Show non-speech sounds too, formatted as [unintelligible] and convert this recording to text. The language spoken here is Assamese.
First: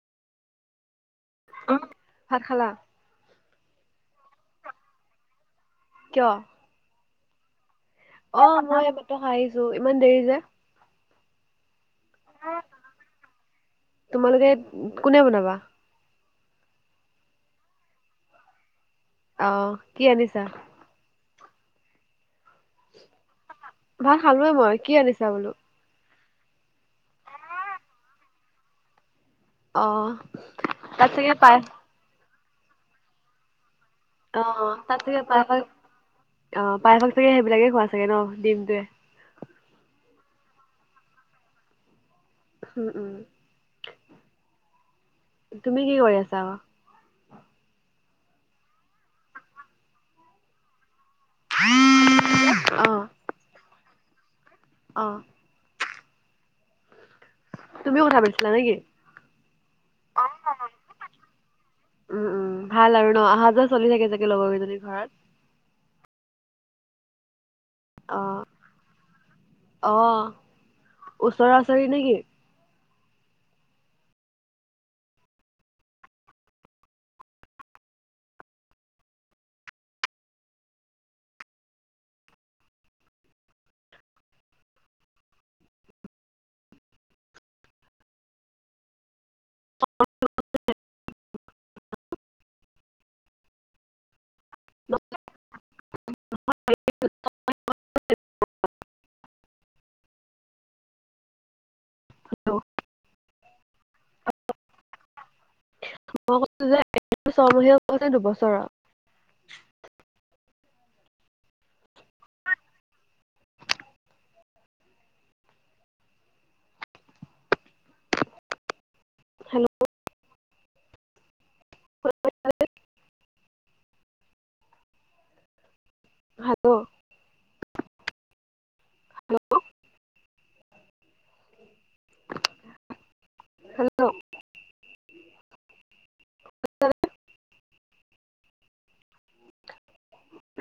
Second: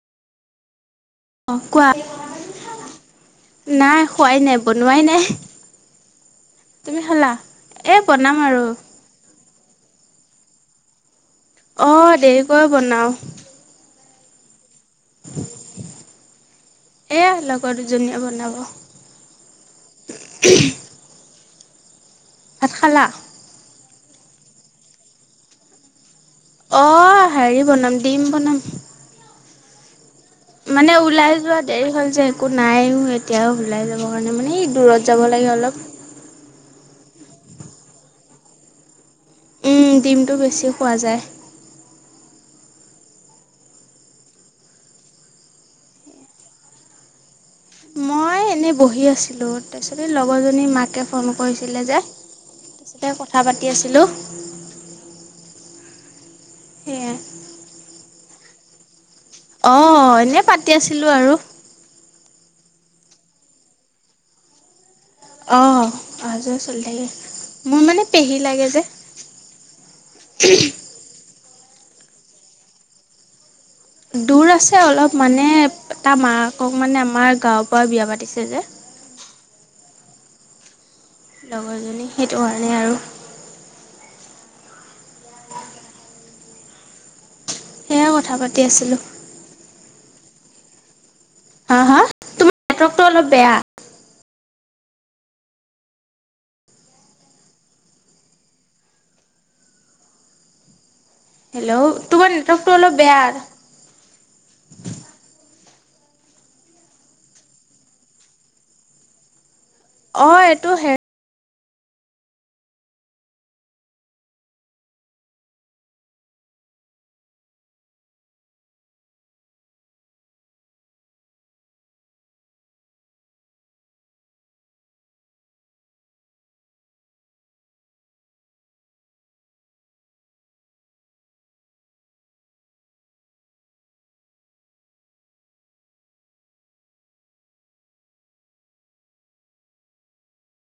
অ উ কোৱা ভাত খালা নাই খোৱাই নাই বনোৱাই নাই কিয় তুমি হলা এই বনাম অ আৰু মই এইমাত্ৰ খাই আহিছো ইমান দেৰি যে অঁ দেৰিকৈ বনাও তোমালোকে কোনে বনাবা এয়া লগৰ দুজনীয়ে বনাব আহ কি আনিছা? ভাত খালা ভাল খালোৱে মই কি আনিছা বোলো অ হেৰি বনাম দিম বনাম অ মানে তাত চাগে ওলাই পাই যোৱা দেৰি হ'ল যে একো নাইও এতিয়াও ওলাই যাব কাৰণে অ মানে তাত দূৰত চাগে যাব লাগে পায়স অলপ অ পায়সক চাগে সেইবিলাকে খোৱা ছাগে ন দিমটোৱে ডিমটো বেছি খোৱা যায়। উম উম তুমি কি কৰি আছা? মই এনে বহি আছিলো তাৰপিছতে লগৰজনী মাকে ফোন কৰিছিলে যে তাৰপিছতে কথা পাতি আছিলোঁ। অঁ সেয়াই হয় নেকি? অ এনেই পাতি আছিলোঁ আৰু উম উম ভাল আৰু ন অহা যোৱা চলি থাকে চাগে লগৰ কেইজনীৰ ঘৰত? আহ অহা যোৱা চলি থাকে। মোৰ মানে অ পেহী লাগে যে ওচৰা-ওচৰি নেকি? দূৰ আছে অলপ মানে তাৰ মাকক মানে আমাৰ গাঁৱৰ পৰা বিয়া পাতিছে যে। [inaudible] লগৰজনী সেইটো কাৰণে আৰু সেয়াই কথা পাতি আছিলোঁ। [inaudible] হা হা তোমাৰ নেটৱৰ্কটো অলপ বেয়া [unintelligible] [unintelligible] হেল্লো' তোমাৰ নেটৱৰ্কটো অলপ বেয়া। মই কৈছো যে ছয় মহীয়া হৈছে নে দুবছৰৰ অ এইটো হে হেল্লো' হেল্লো' হেল্লো' হেল্লো' [inaudible]